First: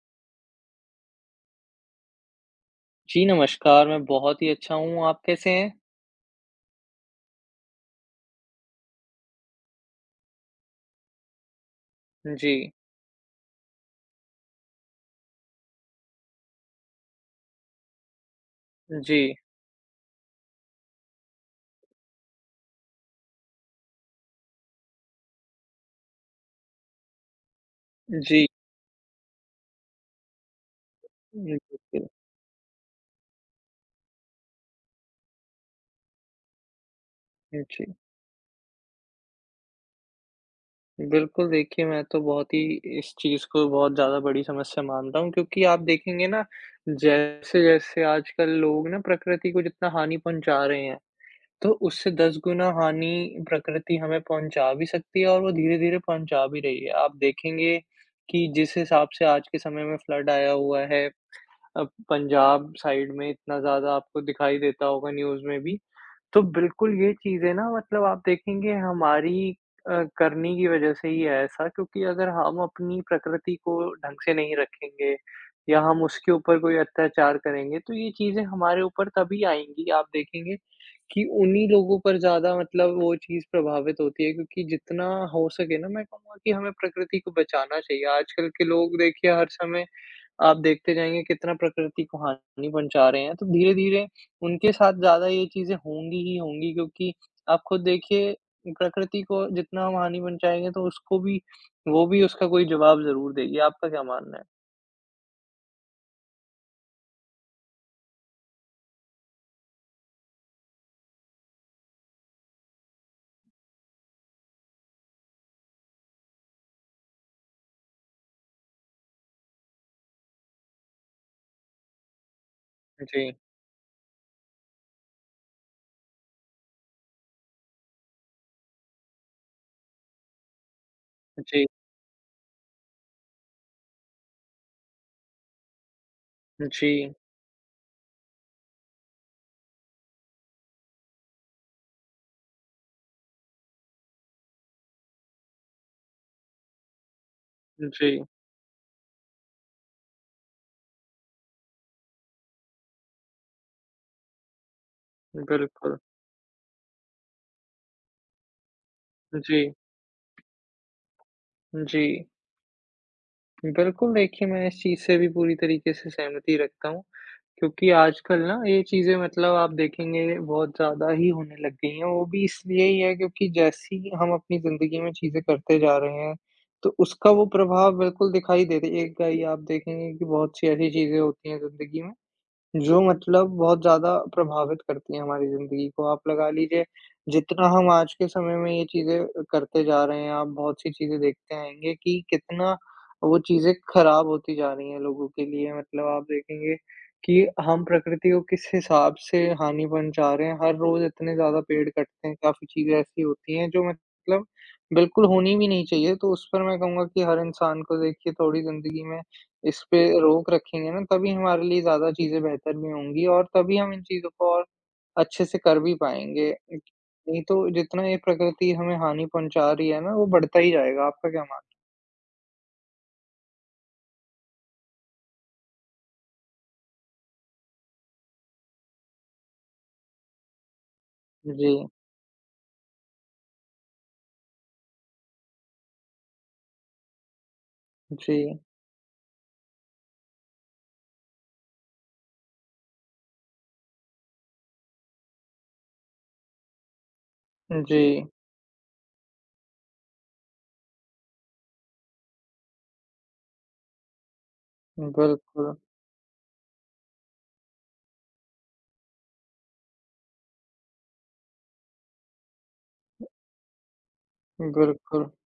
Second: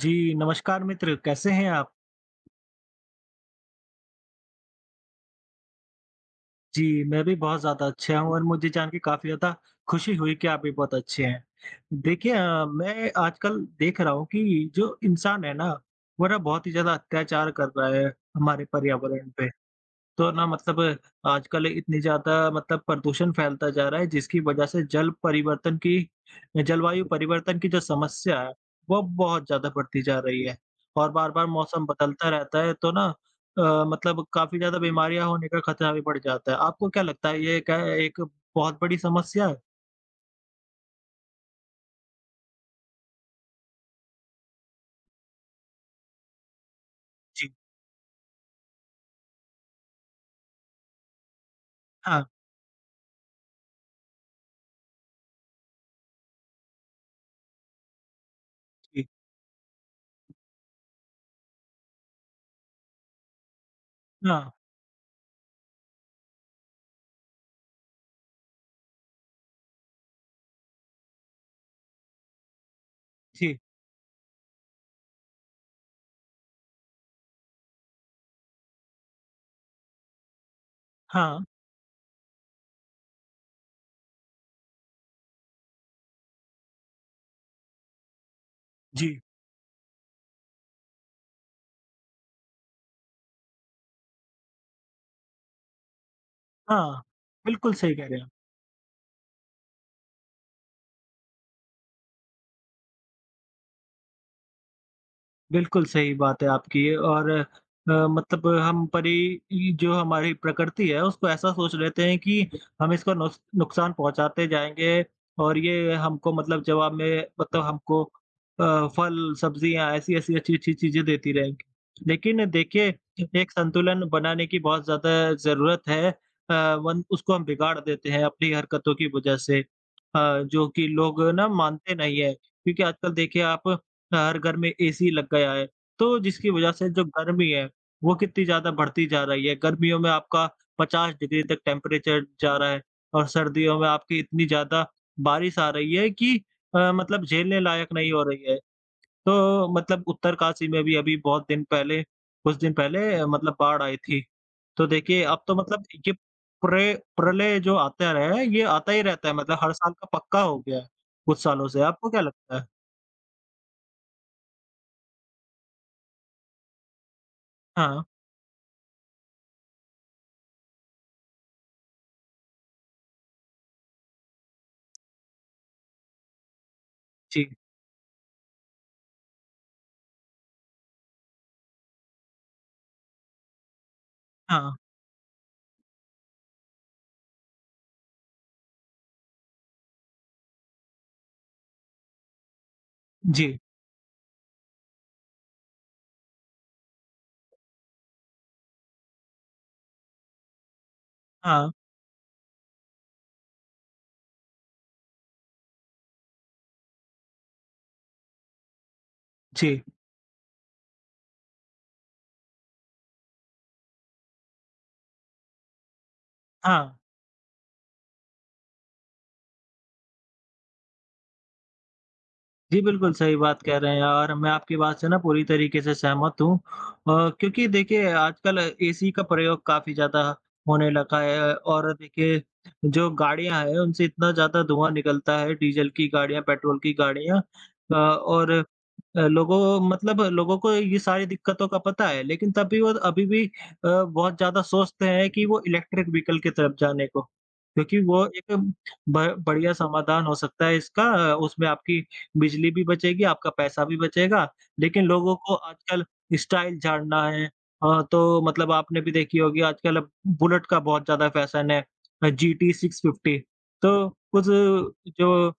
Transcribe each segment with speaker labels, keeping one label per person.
Speaker 1: जी, नमस्कार मित्र कैसे हैं आप?
Speaker 2: जी, नमस्कार! मैं बहुत ही अच्छा हूँ, आप कैसे हैं?
Speaker 1: जी, मैं भी बहुत ज़्यादा अच्छा हूँ, और मुझे जान के काफ़ी ज़्यादा खुशी हुई कि आप भी बहुत अच्छे हैं। देखिए अ,
Speaker 2: जी।
Speaker 1: मैं आजकल देख रहा हूँ कि जो इंसान है ना, वो ना बहुत ही ज़्यादा अत्याचार कर रहा है हमारे पर्यावरण
Speaker 2: जी।
Speaker 1: पे, तो ना मतलब आजकल इतनी ज़्यादा मतलब प्रदूषण फैलता जा रहा है, जिसकी वजह से जल परिवर्तन की अ, जलवायु परिवर्तन की जो समस्या
Speaker 2: जी।
Speaker 1: है, वो अब बहुत ज़्यादा बढ़ती जा रही है और
Speaker 2: हुँ,
Speaker 1: बार-बार मौसम
Speaker 2: बिल्कुल।
Speaker 1: बदलता रहता है, तो ना अ, मतलब काफ़ी ज़्यादा बीमारियाँ होने का ख़तरा भी बढ़ जाता है, आपको क्या लगता है, ये
Speaker 2: हुँ,
Speaker 1: क्या
Speaker 2: जी।
Speaker 1: एक बहुत बड़ी समस्या है?
Speaker 2: बिल्कुल, देखिए, मैं तो बहुत ही इस चीज़ को बहुत ज़्यादा बड़ी समस्या मानता हूँ क्योंकि आप देखेंगे ना,
Speaker 1: जी।
Speaker 2: जैसे-जैसे आजकल लोग ना प्रकृति को जितना हानि पहुँचा रहे हैं, तो उससे
Speaker 1: हाँ।
Speaker 2: 10 गुना हानि प्रकृति हमें पहुँचा भी सकती है और वो धीरे-धीरे पहुँचा भी रही है। आप देखेंगे कि जिस
Speaker 1: इ
Speaker 2: हिसाब से आज के समय में फ्लड आया हुआ है अ, पंजाब साइड में इतना ज़्यादा आपको
Speaker 1: हाँ।
Speaker 2: दिखाई देता होगा न्यूज़ में भी, तो बिल्कुल, ये चीज़ें ना मतलब आप देखेंगे हमारी अ, करनी की वजह से ही है ऐसा, क्योंकि अगर हम अपनी प्रकृति
Speaker 1: जी।
Speaker 2: को ढंग से नहीं रखेंगे या हम उसके ऊपर कोई अत्याचार करेंगे, तो ये चीज़ें हमारे ऊपर तभी आएँगी। आप देखेंगे कि
Speaker 1: हाँ।
Speaker 2: उन्हीं लोगों पर ज़्यादा मतलब वो चीज़ प्रभावित होती है क्योंकि जितना हो सके ना, मैं कहूँगा कि हमें प्रकृति को बचाना चाहिए। आजकल के लोग
Speaker 1: जी।
Speaker 2: देखिए हर समय आप देखते जाएँगे कितना प्रकृति को हानि पहुँचा रहे हैं, तो धीरे-धीरे उनके साथ ज़्यादा ये चीज़ें होंगी ही होंगी
Speaker 1: हाँ,
Speaker 2: क्योंकि आप
Speaker 1: बिल्कुल
Speaker 2: खुद
Speaker 1: सही कह रहे हैं आप।
Speaker 2: देखिए, प्रकृति को जितना हम हानि पहुँचाएँगे, तो उसको भी वो भी उसका कोई जवाब ज़रूर देगी। आपका क्या मानना है?
Speaker 1: बिल्कुल सही बात है आपकी ये और अ, मतलब हम परी इ जो हमारी प्रकृति है, उसको ऐसा सोच लेते हैं कि हम इसको नुस नुकसान पहुँचाते जाएँगे और ये हमको मतलब जब हमें मतलब हमको अ, फल, सब्ज़ियाँ, ऐसी-ऐसी अच्छी-अच्छी चीज़ें देती रहें। लेकिन देखिए,
Speaker 2: जी।
Speaker 1: एक संतुलन बनाने की बहुत ज़्यादा ज़रूरत है अ, वन उसको हम बिगाड़ देते हैं अपनी हरकतों की वजह से अ, जो कि लोग
Speaker 2: अ,
Speaker 1: ना
Speaker 2: जी।
Speaker 1: मानते नहीं हैं, क्योंकि आजकल देखिए आप अ, हर घर में एसी लग गया है, तो जिसकी वजह से जो
Speaker 2: जी।
Speaker 1: गर्मी है, वो कितनी ज़्यादा बढ़ती जा रही है। गर्मियों में आपका 50 डिग्री तक टेंपरेचर जा रहा है, और सर्दियों में आपकी इतनी ज़्यादा बारिश आ रही है कि अ, मतलब झेलने
Speaker 2: अ,
Speaker 1: लायक नहीं हो
Speaker 2: जी।
Speaker 1: रही है। तो मतलब उत्तरकाशी में भी अभी बहुत दिन पहले कुछ दिन पहले अ, मतलब बाढ़ आई थी, तो देखिए, अब तो मतलब
Speaker 2: बिल्कुल।
Speaker 1: ये प्रे प्रलय जो आता रहे, ये आता ही रहता है, मतलब
Speaker 2: जी।
Speaker 1: हर साल का पक्का हो गया है, कुछ सालों से। आपको क्या
Speaker 2: जी।
Speaker 1: लगता है?
Speaker 2: बिल्कुल, देखिए मैं इस चीज़ से भी पूरी तरीके से सहमति रखता हूँ क्योंकि
Speaker 1: हाँ।
Speaker 2: आजकल ना, ये चीज़ें मतलब आप देखेंगे बहुत ज़्यादा ही होने लग गई हैं, वो भी इसलिए ही है क्योंकि जैसी हम अपनी ज़िंदगी में चीज़ें करते जा रहे हैं, तो उसका वो
Speaker 1: जी।
Speaker 2: प्रभाव बिल्कुल दिखाई दे देगा ही, आप देखेंगे कि बहुत-सी ऐसी चीज़ें होती हैं ज़िंदगी में, जो मतलब बहुत ज़्यादा
Speaker 1: हाँ।
Speaker 2: प्रभावित करती है हमारी ज़िंदगी को। आप लगा लीजिए, जितना हम आज के समय में ये चीज़ें अ, करते जा रहे हैं, आप बहुत-सी चीज़ें देखते आएँगे कि कितना वो
Speaker 1: जी।
Speaker 2: चीज़ें खराब होती जा रही हैं लोगों के लिए, मतलब आप देखेंगे कि हम प्रकृति को किस हिसाब से हानि पहुँचा रहे हैं, हर रोज़ इतने ज़्यादा
Speaker 1: हाँ।
Speaker 2: पेड़ कटते हैं, काफ़ी चीज़ें ऐसी होती हैं जो मतलब बिल्कुल होनी भी नहीं चाहिए। तो उस पर मैं कहूँगा कि हर इंसान को देखिए थोड़ी ज़िंदगी में
Speaker 1: जी।
Speaker 2: इसपे रोक रखेंगे ना, तभी हमारे लिए ज़्यादा चीज़ें बेहतर भी होंगी, और तभी हम इन चीज़ों को और अच्छे से कर भी पाएँगे।
Speaker 1: हाँ।
Speaker 2: नहीं तो, जितना ये प्रकृति हमें हानि पहुँचा रही है ना, वो बढ़ता ही जाएगा। आपका क्या मानना?
Speaker 1: जी, बिल्कुल सही बात कह रहे हैं और मैं आपकी बात से ना पूरी तरीके से सहमत हूँ अ, क्योंकि देखिए आजकल एसी का प्रयोग काफ़ी ज़्यादा होने लगा है
Speaker 2: जी।
Speaker 1: और देखिए जो गाड़ियाँ हैं, उनसे इतना ज़्यादा धुआँ निकलता है, डीज़ल की गाड़ियाँ, पेट्रोल की गाड़ियाँ अ, और
Speaker 2: जी।
Speaker 1: अ, लोगों मतलब लोगों को ये सारी दिक्कतों का पता है, लेकिन तब भी वो अभी भी अ, बहुत ज़्यादा सोचते हैं कि वो इलेक्ट्रिक वहिकल की तरफ जाने को क्योंकि वो
Speaker 2: जी।
Speaker 1: एक ब बढ़िया समाधान हो सकता है इसका। उसमें आपकी बिजली भी बचेगी, आपका पैसा भी बचेगा, लेकिन लोगों
Speaker 2: बिल्कुल।
Speaker 1: को आजकल स्टाइल झाड़ना है। अ, तो मतलब आपने भी देखी होगी आजकल बुलेट का बहुत ज़्यादा फ़ैशन है अ, जीटी 650। तो कुछ
Speaker 2: बिल्कुल।
Speaker 1: जो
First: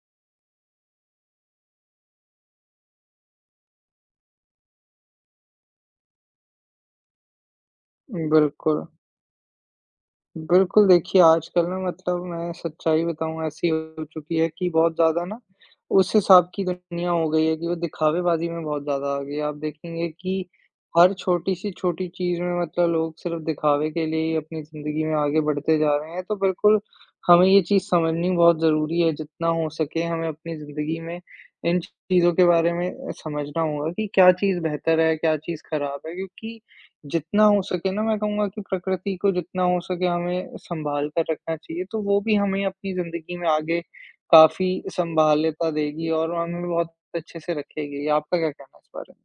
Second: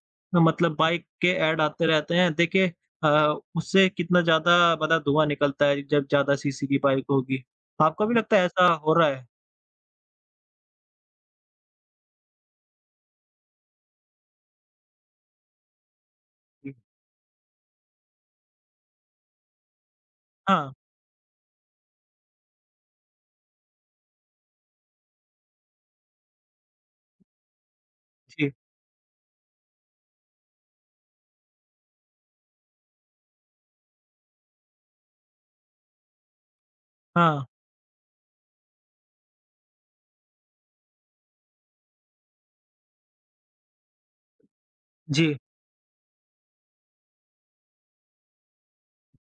Speaker 1: मतलब बाइक के ऐड आते रहते हैं देखिए अ, उससे कितना ज़्यादा मतलब धुआँ निकलता है जब ज़्यादा सीसी की बाइक होगी, आपको भी
Speaker 2: उम,
Speaker 1: लगता है ऐसा
Speaker 2: बिल्कुल।
Speaker 1: हो रहा है?
Speaker 2: बिल्कुल, देखिए आजकल ना मतलब मैं सच्चाई बताऊँ ऐसी हो चुकी है कि बहुत ज़्यादा ना, उस हिसाब की
Speaker 1: हुँ।
Speaker 2: दुनिया हो गई है कि वो दिखावेबाज़ी में बहुत ज़्यादा आ गई है, आप देखेंगे कि
Speaker 1: हाँ।
Speaker 2: हर छोटी-सी छोटी चीज़ में मतलब लोग सिर्फ दिखावे के लिए ही अपनी ज़िंदगी में आगे बढ़ते जा रहे हैं। तो बिल्कुल हमें ये चीज़ समझनी
Speaker 1: जी।
Speaker 2: बहुत ज़रूरी है, जितना हो सके हमें अपनी ज़िंदगी में इन चीज़ों के बारे में अ, समझना होगा कि क्या चीज़ बेहतर है, क्या चीज़ ख़राब है, क्योंकि
Speaker 1: हाँ।
Speaker 2: जितना हो सके ना मैं कहूँगा कि प्रकृति को जितना हो सके हमें सँभालकर रखना चाहिए तो वो भी हमें अपनी ज़िंदगी में आगे काफ़ी
Speaker 1: जी।
Speaker 2: सँभालता देगी और हमें बहुत अच्छे से रखेगी। आपका क्या कहना है इस बारे में?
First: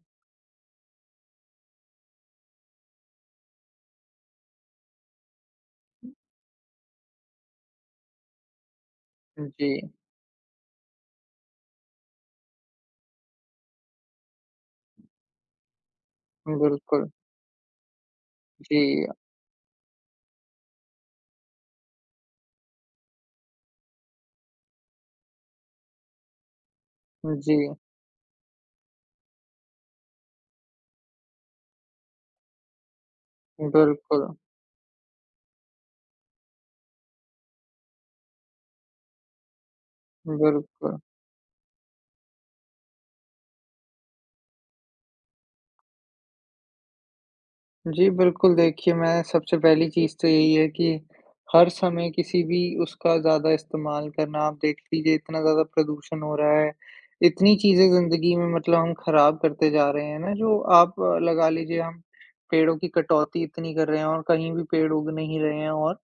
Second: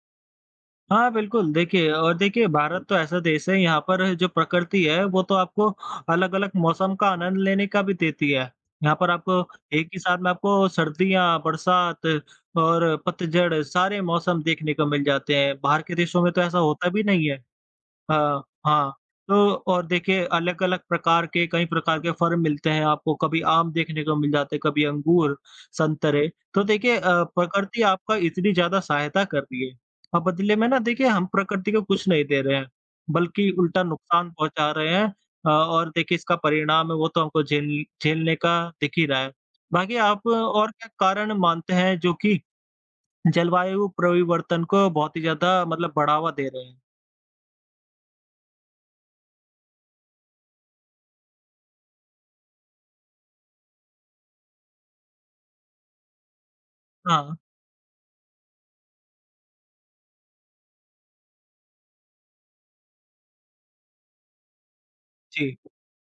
Speaker 1: हाँ, बिल्कुल। देखिए और देखिए भारत तो ऐसा देश है, यहाँ पर जो प्रकृति है वो तो आपको अलग-अलग मौसम का आनंद लेने का भी देती है। यहाँ पर आप
Speaker 2: उम,
Speaker 1: एक
Speaker 2: जी।
Speaker 1: ही साथ में आपको सर्दियाँ, बरसात और पतझड़ सारे मौसम देखने को मिल जाते हैं। बाहर के देशों में तो ऐसा
Speaker 2: उम,
Speaker 1: होता भी
Speaker 2: बिल्कुल।
Speaker 1: नहीं है अ, हाँ
Speaker 2: जी, अ
Speaker 1: तो और देखिए अलग-अलग प्रकार के कई प्रकार के फल मिलते हैं आपको, कभी आम देखने को मिल जाते हैं, कभी अंगूर, संतरे। तो देखिए अ,
Speaker 2: हुँ, जी।
Speaker 1: प्रकृति आपका इतनी ज़्यादा सहायता कर रही है, अब बदले में ना देखिए हम प्रकृति को कुछ नहीं दे रहे हैं, बल्कि उल्टा नुकसान
Speaker 2: बिल्कुल।
Speaker 1: पहुँचा रहे हैं अ, और देखिए इसका परिणाम है वो तो हमको झेल झेलने का दिख ही रहा है। बाकी आप और क्या
Speaker 2: बिल्कुल।
Speaker 1: कारण मानते हैं जो कि जलवायु परिवर्तन को बहुत ही ज़्यादा मतलब बढ़ावा दे रहे हैं?
Speaker 2: जी बिल्कुल, देखिए मैं सबसे पहली चीज़ तो यही है कि हर समय किसी भी उसका ज़्यादा इस्तेमाल करना आप देख लीजिए इतना ज़्यादा प्रदूषण हो रहा है,
Speaker 1: हाँ।
Speaker 2: इतनी चीज़ें ज़िंदगी में मतलब हम खराब करते जा रहे हैं ना, जो आप लगा लीजिए हम, पेड़ों की कटौती इतनी कर रहे हैं और कहीं भी पेड़ उग नहीं
Speaker 1: जी।
Speaker 2: रहे हैं और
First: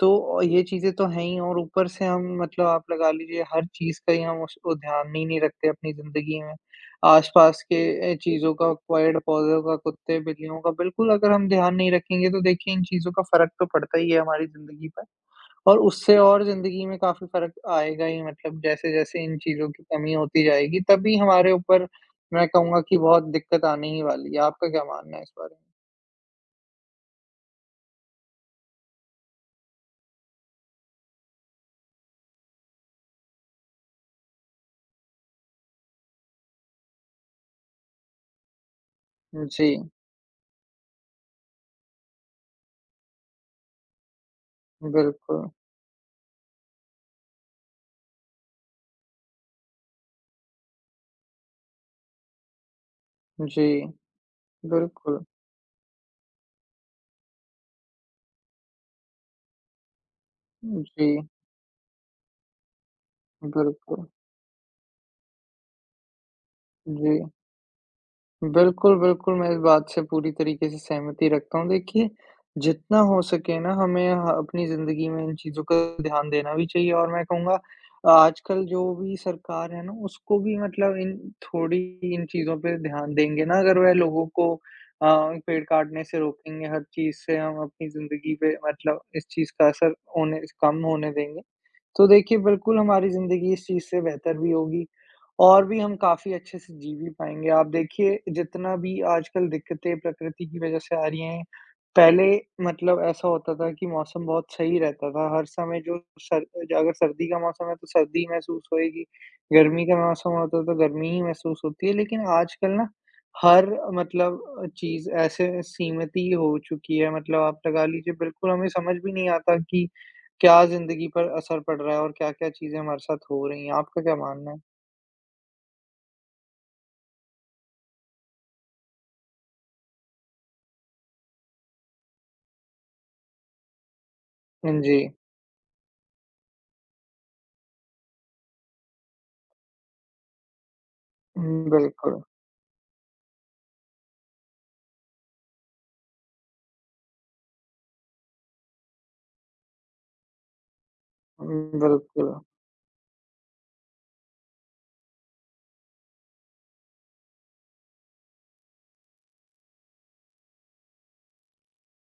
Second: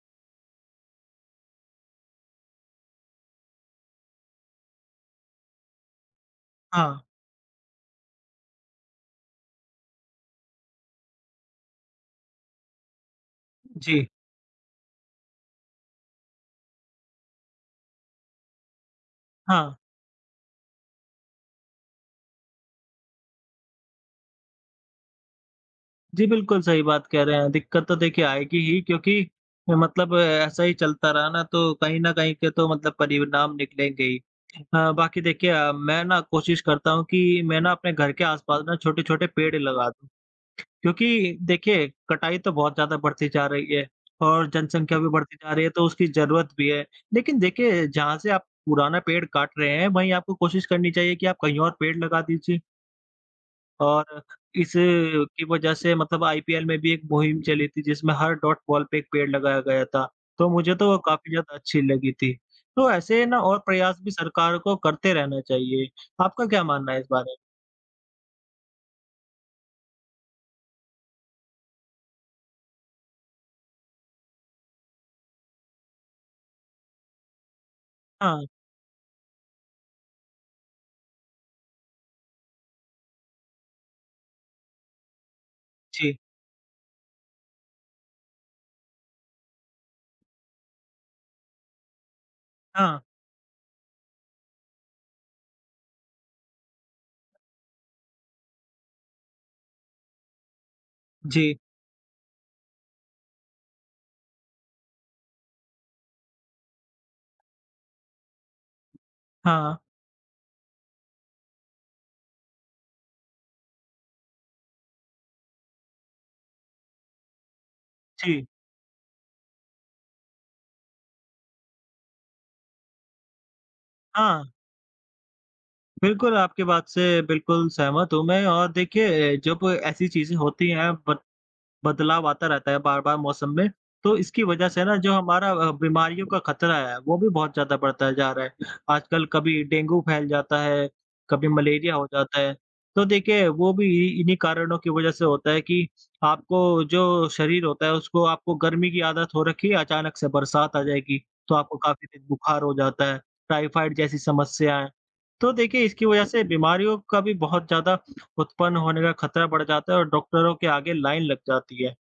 Speaker 2: तो ये चीज़ें तो हैं ही और ऊपर से हम मतलब आप लगा लीजिए हर चीज़ का ही हम उस उ ध्यान ही नहीं रखते अपनी ज़िंदगी में,
Speaker 1: हाँ।
Speaker 2: आस-पास के अ, चीज़ों का पेड़-पौधों का, कुत्ते-बिल्लियों का बिल्कुल अगर हम ध्यान नहीं रखेंगे तो देखिए इन चीज़ों का फ़र्क तो पड़ता
Speaker 1: जी।
Speaker 2: ही है हमारी ज़िंदगी पे और उससे और ज़िंदगी में काफ़ी फ़र्क आएगा ही मतलब जैसे-जैसे इन चीज़ों
Speaker 1: हाँ।
Speaker 2: की कमी होती जाएगी, तभी हमारे ऊपर मैं कहूँगा कि बहुत दिक्कत आने ही वाली है। आपका क्या मानना है इस बारे में?
Speaker 1: जी बिल्कुल, सही बात कह रहे हैं, दिक्कत तो देखिए आएगी ही क्योंकि ए, मतलब ऐसा ही चलता रहा ना तो कहीं न कहीं के तो मतलब परिणाम निकलेंगे ही। अ, बाकी देखिए अ, मैं ना कोशिश करता हूँ कि मैं ना अपने घर के आसपास ना छोटे-छोटे
Speaker 2: उम,
Speaker 1: पेड़
Speaker 2: जी।
Speaker 1: लगा दूँ। क्योंकि देखिए कटाई तो बहुत ज़्यादा बढ़ती जा रही है और जनसंख्या भी बढ़ती
Speaker 2: बिल्कुल।
Speaker 1: जा रही है, तो उसकी ज़रूरत भी है, लेकिन देखिए जहाँ से आप पुराना पेड़ काट रहे हैं, वहीं आपको कोशिश करनी चाहिए कि आप कहीं और पेड़ लगा दीजिए।
Speaker 2: जी।
Speaker 1: और इस
Speaker 2: बिल्कुल।
Speaker 1: की वज़ह से मतलब आईपीएल में भी एक मुहिम चली थी, जिसमें हर डॉट बॉल पे 1 पेड़ लगाया गया था, तो मुझे
Speaker 2: हुँ,
Speaker 1: तो वो
Speaker 2: जी।
Speaker 1: काफ़ी ज़्यादा अच्छी लगी थी। तो ऐसे है ना, और प्रयास
Speaker 2: बिल्कुल।
Speaker 1: भी सरकार को करते रहना चाहिए। आपका क्या मानना है इस
Speaker 2: जी।
Speaker 1: बारे?
Speaker 2: बिल्कुल, बिल्कुल, मैं इस बात से पूरी तरीक़े से सहमति रखता हूँ देखिए, जितना हो सके ना, हमें ह अपनी ज़िंदगी में इन चीज़ों का ध्यान देना भी चाहिए। और मैं कहूँगा,
Speaker 1: हाँ।
Speaker 2: आजकल जो भी सरकार है ना, उसको भी मतलब इन थोड़ी इन चीज़ों पे ध्यान देंगे ना, अगर वह लोगों को अ, पेड़ काटने
Speaker 1: जी।
Speaker 2: से रोकेंगे, हर चीज़ से हम अपनी ज़िंदगी पे मतलब इस चीज़ का असर होने स कम होने देंगे, तो देखिए बिल्कुल
Speaker 1: हाँ।
Speaker 2: हमारी ज़िंदगी इस चीज़ से बेहतर भी होगी, और भी हम काफ़ी अच्छे से जी भी पाएँगे। आप देखिए, जितना भी आजकल दिक्कतें प्रकृति की वज़ह से आ रही हैं,
Speaker 1: जी।
Speaker 2: पहले मतलब ऐसा होता था कि मौसम बहुत सही रहता था। हर समय जो सर अ, अगर सर्दी का मौसम है, तो सर्दी ही महसूस होएगी,
Speaker 1: हाँ।
Speaker 2: गर्मी का मौसम होता है तो, तो गर्मी ही महसूस होती है। लेकिन आजकल ना, हर मतलब अ, चीज़ ऐसे सीमित ही हो चुकी है, मतलब आप लगा लीजिए,
Speaker 1: जी।
Speaker 2: बिल्कुल हमें समझ भी नहीं आता कि क्या ज़िंदगी पर असर पड़ रहा है और क्या-क्या चीज़ें हमारे साथ हो रही हैं। आपका क्या
Speaker 1: हाँ।
Speaker 2: मानना है?
Speaker 1: बिल्कुल, आपकी बात से बिल्कुल सहमत हूँ मैं और देखिए जब ऐसी चीज़ें होती हैं बद बदलाव आता रहता है बार-बार मौसम में, तो इसकी वज़ह
Speaker 2: हाँ,
Speaker 1: से ना जो
Speaker 2: जी।
Speaker 1: हमारा अ, बीमारियों का खतरा है, वो भी बहुत ज़्यादा बढ़ता जा रहा है, आजकल कभी डेंगू फैल जाता है, कभी
Speaker 2: हुँ,
Speaker 1: मलेरिया हो
Speaker 2: बिल्कुल।
Speaker 1: जाता है। तो देखिए वो भी इ इन्हीं कारणों की वजह से होता है कि आपको जो शरीर होता है उसको आपको गर्मी की आदत हो रखी है अचानक से बरसात आ जाएगी,
Speaker 2: हुँ,
Speaker 1: तो आपको तेज दिन
Speaker 2: बिल्कुल।
Speaker 1: बुखार हो जाता है, टाइफाइड जैसी समस्याएँ। तो देखिए इसकी वजह से बीमारियों का भी बहुत ज़्यादा उत्पन्न होने का खतरा बढ़ जाता है और डॉक्टरों के आगे लाइन लग जाती है। अ,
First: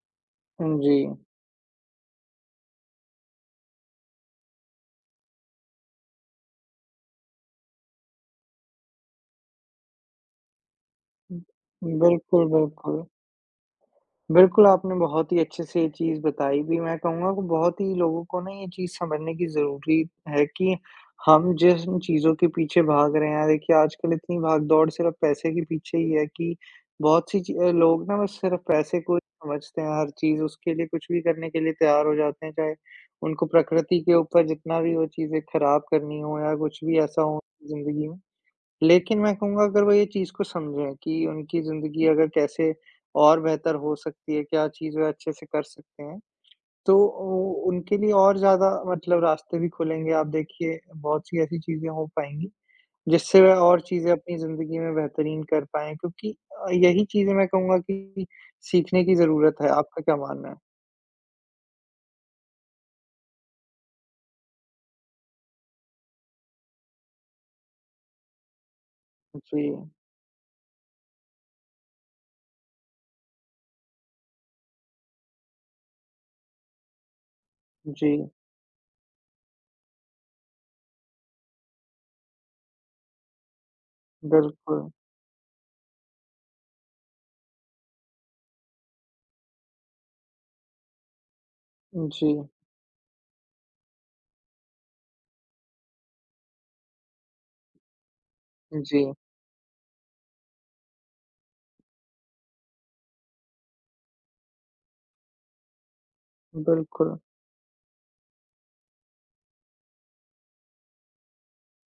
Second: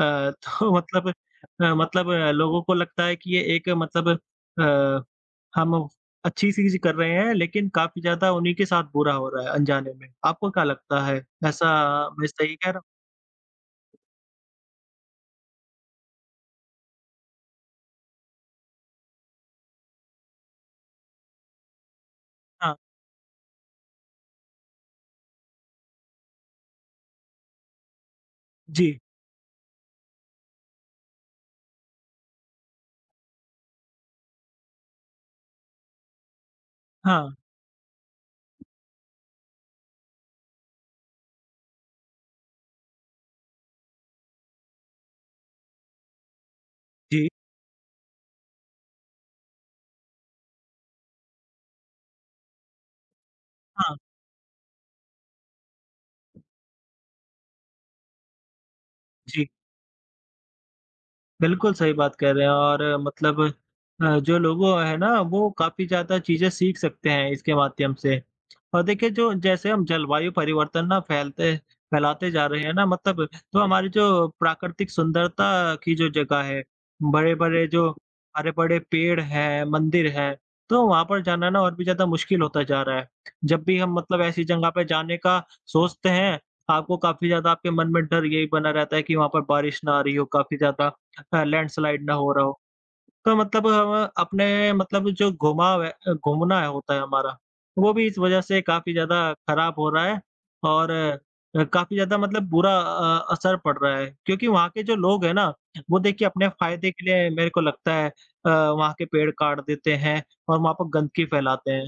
Speaker 1: तो
Speaker 2: हुँ,
Speaker 1: मतलब
Speaker 2: जी।
Speaker 1: अ, मतलब लोगों को लगता है कि ये एक मतलब अ, हम अच्छी चीज़ कर रहे हैं लेकिन काफ़ी ज़्यादा उन्हीं के साथ बुरा हो रहा है अनजाने में। आपको क्या लगता है
Speaker 2: हुँ,
Speaker 1: ऐसा मैं
Speaker 2: बिल्कुल,
Speaker 1: सही कह रहा हूँ?
Speaker 2: बिल्कुल। बिल्कुल आपने बहुत ही अच्छे से ये चीज़ बताई भी मैं कहूँगा वो बहुत ही लोगों को ना ये चीज़ समझने की जरूरी है कि, हम जिस न चीज़ों के
Speaker 1: हाँ।
Speaker 2: पीछे भाग रहे हैं देखिए आजकल इतनी भाग-दौड़ सिर्फ़ पैसे के पीछे ही है कि बहुत-सी ची अ, लोग ना बस सिर्फ़
Speaker 1: जी।
Speaker 2: पैसे को ही समझते हैं हर चीज़ उसके लिए कुछ भी करने के लिए तैयार हो जाते हैं चाहे उनको प्रकृति के ऊपर जितना भी वो चीज़ें खराब करनी हो या कुछ भी ऐसा
Speaker 1: हाँ।
Speaker 2: हो ज़िंदगी में। लेकिन मैं कहूँगा अगर वो ये चीज़ को समझें, कि उनकी ज़िंदगी अगर कैसे और बेहतर हो सकती है, क्या चीज़ वे अच्छे से कर सकते हैं? तो
Speaker 1: जी।
Speaker 2: ओ उनके लिए और ज़्यादा मतलब रास्ते भी खुलेंगे, आप देखिए बहुत-सी ऐसी चीज़ें हो पाएँगी, जिससे वो और
Speaker 1: हाँ।
Speaker 2: चीज़ें अपनी ज़िंदगी में बेहतरीन कर पाएँ क्योंकि अ, यही चीज़ें मैं कहूँगा कि सीखने की
Speaker 1: जी।
Speaker 2: ज़रूरत है, आपका क्या मानना है?
Speaker 1: बिल्कुल सही बात कह रहे हैं, और मतलब अ, जो लोगों है ना, वो काफ़ी ज़्यादा चीज़ें सीख सकते हैं इसके माध्यम से और देखिए, जो
Speaker 2: अ,
Speaker 1: जैसे हम
Speaker 2: जी।
Speaker 1: जलवायु परिवर्तन ना फैलते फैलाते जा रहे हैं ना मतलब तो हमारी जो प्राकृतिक सुंदरता की जो जगह है, बड़े-बड़े जो,
Speaker 2: जी।
Speaker 1: हरे-भरे पेड़ हैं, मंदिर हैं, तो वहाँ पर जाना ना और भी ज़्यादा मुश्किल होता जा रहा है। जब भी हम मतलब ऐसी जगह पे
Speaker 2: बिल्कुल।
Speaker 1: जाने का सोचते हैं, आपको काफ़ी ज़्यादा आपके मन में डर यही बना रहता है कि वहाँ पर बारिश ना आ रही हो, काफ़ी ज़्यादा अ, लैंडस्लाइड ना हो रहा
Speaker 2: जी।
Speaker 1: हो। तो मतलब हम अपने मतलब जो घुमाव है अ, घूमना है होता है हमारा, वो भी इस वजह से काफ़ी
Speaker 2: जी।
Speaker 1: ज़्यादा खराब हो रहा है और अ अ, काफ़ी ज़्यादा मतलब बुरा अ, असर पड़ रहा है क्योंकि वहाँ के जो लोग हैं ना, वो देखिए अपने फ़ायदे के
Speaker 2: बिल्कुल।
Speaker 1: लिए मेरे को लगता है अ, वहाँ के पेड़ काट देते हैं और वहाँ पर गंदगी फैलाते हैं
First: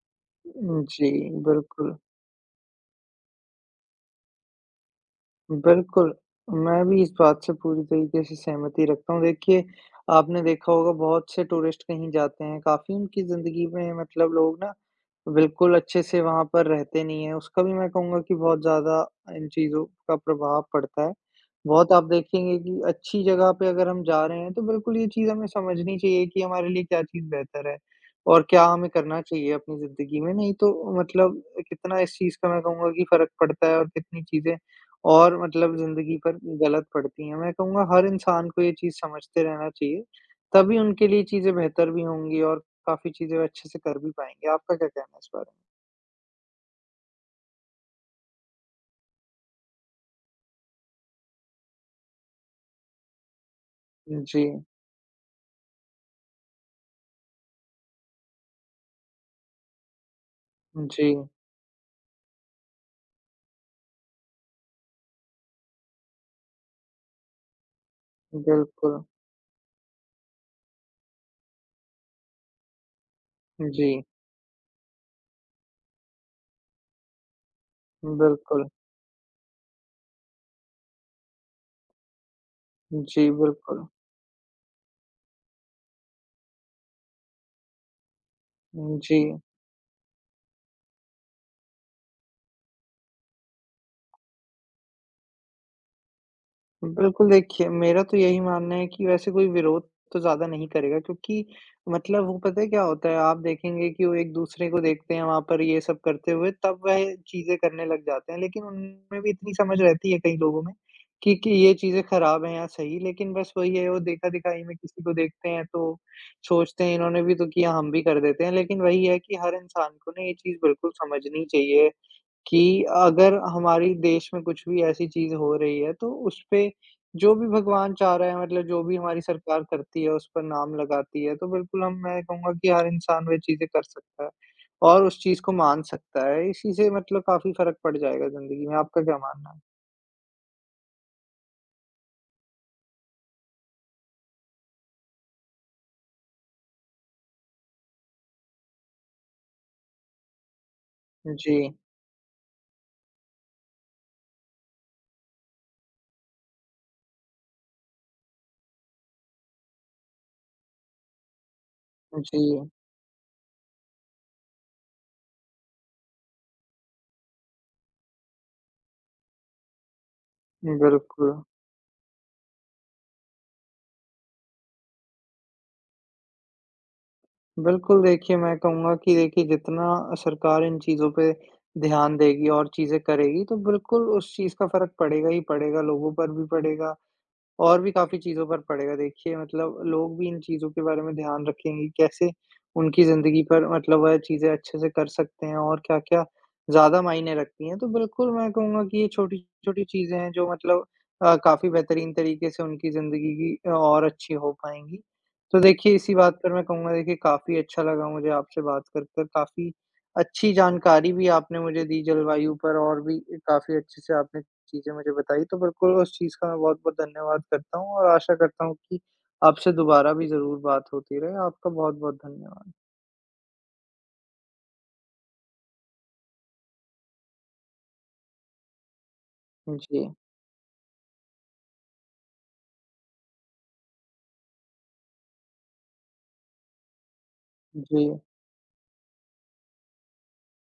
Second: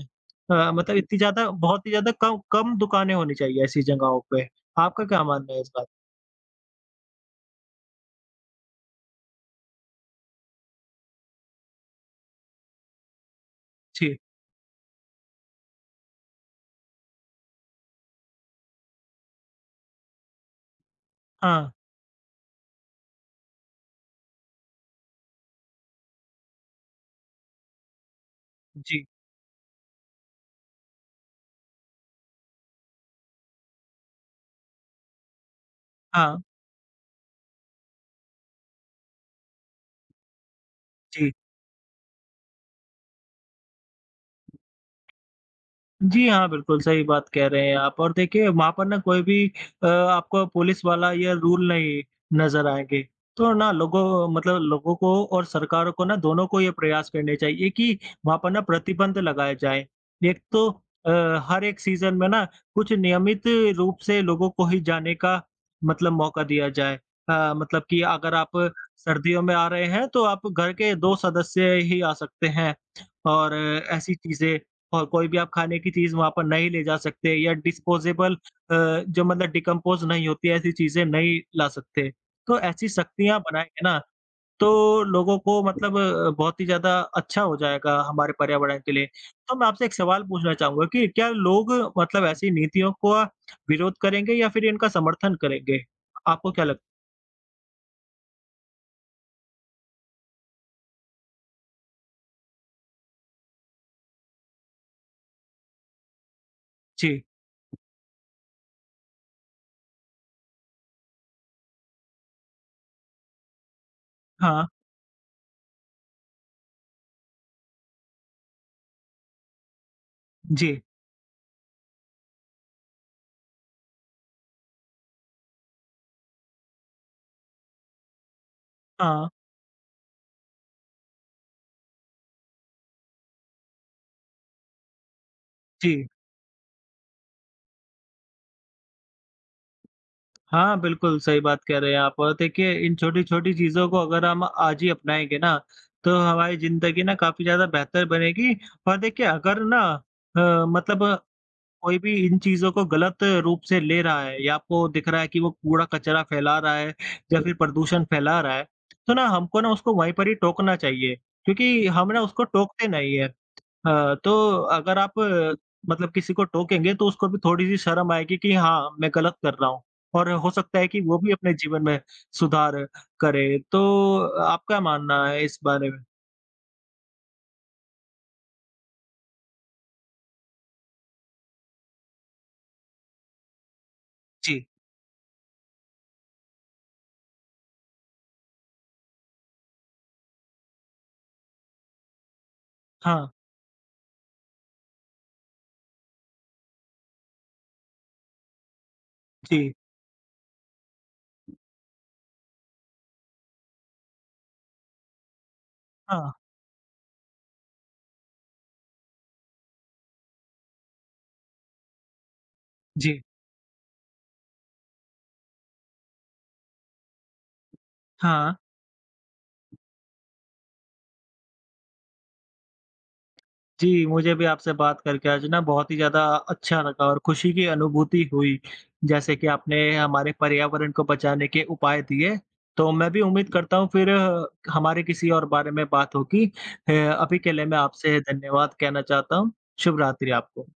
Speaker 1: अ,
Speaker 2: उम,
Speaker 1: मतलब
Speaker 2: जी,
Speaker 1: इत्ती ज़्यादा बहुत ही
Speaker 2: बिल्कुल।
Speaker 1: ज़्यादा कम, कम दुकानें होनी चाहिए ऐसी जगहों पे। आपका क्या मानना है इस बार?
Speaker 2: बिल्कुल, मैं भी इस बात से पूरी तरीके से सहमति रखता हूँ देखिए, आपने देखा होगा बहुत से टूरिस्ट कहीं जाते हैं, काफ़ी उनकी ज़िंदगी में
Speaker 1: जी।
Speaker 2: मतलब लोग ना, बिल्कुल अच्छे से वहाँ पर रहते नहीं हैं, उसका भी मैं कहूँगा कि बहुत ज़्यादा इन चीज़ों का प्रभाव पड़ता है।
Speaker 1: हाँ।
Speaker 2: बहुत आप देखेंगे कि अच्छी जगह पे अगर हम जा रहे हैं, तो बिल्कुल ये चीज़ हमें समझनी चाहिए कि हमारे लिए क्या चीज़ बेहतर है और क्या हमें
Speaker 1: जी।
Speaker 2: करना चाहिए अपनी ज़िंदगी में, नहीं तो, मतलब कितना इस चीज़ का मैं कहूँगा कि फ़र्क पड़ता है, और कितनी चीज़ें और मतलब ज़िंदगी
Speaker 1: हाँ।
Speaker 2: पर गलत पड़ती हैं। मैं कहूँगा हर इंसान को ये चीज़ समझते रहना चाहिए, तभी उनके लिए
Speaker 1: जी।
Speaker 2: चीज़ें बेहतर भी होंगी, और काफ़ी चीज़ें वो अच्छे से कर भी पाएँगे। आपका क्या कहना है इस बारे?
Speaker 1: जी हाँ, बिल्कुल सही बात कह रहे हैं आप, और देखिए वहाँ पर ना कोई भी अ, आपको पुलिस वाला या रूल नहीं नज़र आएँगे। तो ना लोगों मतलब
Speaker 2: जी।
Speaker 1: लोगों को और सरकारों को ना, दोनों को ये प्रयास करने चाहिए कि वहाँ पर ना प्रतिबंध लगाए जाएँ। एक तो अ,
Speaker 2: जी।
Speaker 1: हर एक सीज़न में ना कुछ नियमित रूप से लोगों को ही जाने का मतलब मौका दिया जाए। अ, मतलब कि अगर आप
Speaker 2: बिल्कुल।
Speaker 1: सर्दियों में आ रहे हैं, तो आप घर के 2 सदस्य ही आ सकते हैं, और
Speaker 2: जी।
Speaker 1: ऐसी चीज़ें, और कोई भी आप खाने की चीज़ वहाँ पर नहीं ले जा सकते, या डिस्पोज़ेबल अ,
Speaker 2: बिल्कुल।
Speaker 1: जो मतलब डिकम्पोज़ नहीं होती हैं, ऐसी चीज़ें नहीं ला सकते। तो ऐसी
Speaker 2: जी,
Speaker 1: सख्तियाँ बनाएँगे
Speaker 2: बिल्कुल।
Speaker 1: ना, तो लोगों को मतलब अ, बहुत ही ज़्यादा अच्छा हो जाएगा हमारे पर्यावरण के
Speaker 2: उम,
Speaker 1: लिए,
Speaker 2: जी।
Speaker 1: तो मैं आपसे एक सवाल पूछना चाहूँगा कि क्या लोग मतलब ऐसी नीतियों का विरोध करेंगे या फिर इनका समर्थन करेंगे? आपको क्या लग
Speaker 2: बिल्कुल, देखिए मेरा तो यही मानना है कि वैसे कोई विरोध तो ज़्यादा नहीं करेगा क्योंकि मतलब वो पता है क्या होता है, आप देखेंगे कि वो एक-दूसरे को देखते हैं वहाँ पर ये सब करते हुए, तब वह
Speaker 1: जी।
Speaker 2: चीज़ें करने लग जाते हैं, लेकिन उनमें भी इतनी समझ रहती है, कई लोगों में, कि कि ये चीज़ें खराब हैं या सही, लेकिन बस वही है, वो देखा-दिखाई
Speaker 1: हाँ।
Speaker 2: में किसी को देखते हैं, तो सोचते हैं इन्होंने भी तो किया, हम भी कर देते हैं। लेकिन वही है कि हर इंसान को ना ये चीज़
Speaker 1: जी।
Speaker 2: बिल्कुल समझनी चाहिए कि अगर हमारी देश में कुछ भी ऐसी चीज़ हो रही है, तो उस पे जो भी भगवान चाह रहा है, मतलब जो भी हमारी
Speaker 1: हाँ।
Speaker 2: सरकार करती है, उस पर नाम लगाती है, तो बिल्कुल हम मैं कहूँगा कि हर इंसान वे चीज़ें कर सकता है और उस चीज़ को मान
Speaker 1: जी।
Speaker 2: सकता है, इसी से ही मतलब काफ़ी फ़र्क पड़ जाएगा ज़िंदगी में। आपका क्या मानना है?
Speaker 1: हाँ, बिल्कुल सही बात कह रहे हैं आप और देखिए, इन छोटी-छोटी चीज़ों को अगर हम आज ही अपनाएँगे ना, तो हमारी ज़िंदगी ना काफ़ी ज़्यादा बेहतर बनेगी। और देखिए, अगर ना अ, मतलब
Speaker 2: जी।
Speaker 1: कोई भी इन चीज़ों को गलत रूप से ले रहा है या आपको दिख रहा है कि वो कूड़ा-कचरा फैला रहा है या फिर प्रदूषण फैला रहा है, तो ना हमको ना उसको वहीं पर ही टोकना चाहिए क्योंकि हम ना उसको
Speaker 2: जी।
Speaker 1: टोकते नहीं है। अ, तो अगर आप मतलब किसी को टोकेंगे, तो उसको भी थोड़ी-सी शर्म आएगी कि हाँ, मैं गलत कर रहा हूँ, और हो सकता है कि वो भी
Speaker 2: बिल्कुल।
Speaker 1: अपने जीवन में सुधार करें। तो आपका मानना है इस बारे में?
Speaker 2: बिल्कुल, देखिए मैं कहूँगा कि देखिए जितना अ, सरकार इन चीज़ों पे ध्यान देगी और चीज़ें करेगी तो बिल्कुल उस चीज़
Speaker 1: जी।
Speaker 2: का फ़र्क पड़ेगा ही पड़ेगा लोगों पर भी पड़ेगा और भी काफ़ी चीज़ों पर पड़ेगा। देखिए मतलब लोग भी इन चीज़ों के बारे में ध्यान रखेंगे कि कैसे उनकी
Speaker 1: हाँ।
Speaker 2: ज़िंदगी पर मतलब वह चीज़ें अच्छे से कर सकते हैं और क्या-क्या ज़्यादा मायने रखती हैं तो बिल्कुल मैं कहूँगा कि ये
Speaker 1: जी।
Speaker 2: छोटी-छोटी चीज़ें हैं जो मतलब अ, काफ़ी बेहतरीन तरीक़े से उनकी ज़िंदगी की अ, और अच्छी हो पाएँगी। तो देखिए इसी बात
Speaker 1: हाँ।
Speaker 2: पर मैं कहूँगा देखिए काफ़ी अच्छा लगा मुझे आपसे बात कर-कर काफ़ी अच्छी जानकारी भी आपने मुझे दी जलवायु पर और भी
Speaker 1: जी।
Speaker 2: काफ़ी अच्छे से आपने चीज़ें मुझे बताई तो बिल्कुल उस चीज़ का मैं बहुत-बहुत धन्यवाद करता हूँ और आशा
Speaker 1: हाँ।
Speaker 2: करता हूँ कि आपसे दोबारा भी ज़रूर बात होती रहे। आपका बहुत-बहुत धन्यवाद।
Speaker 1: जी, मुझे भी आपसे बात करके आज ना बहुत ही ज़्यादा अच्छा लगा और खुशी की अनुभूति हुई जैसे कि
Speaker 2: उम,
Speaker 1: आपने
Speaker 2: जी।
Speaker 1: हमारे पर्यावरण को बचाने के उपाय दिए। तो मैं भी उम्मीद करता हूँ फ़िर हमारे किसी और बारे में बात होगी। अ, अभी के लिए मैं
Speaker 2: उम, जी।
Speaker 1: आपसे धन्यवाद कहना चाहता हूँ। शुभ रात्रि आपको।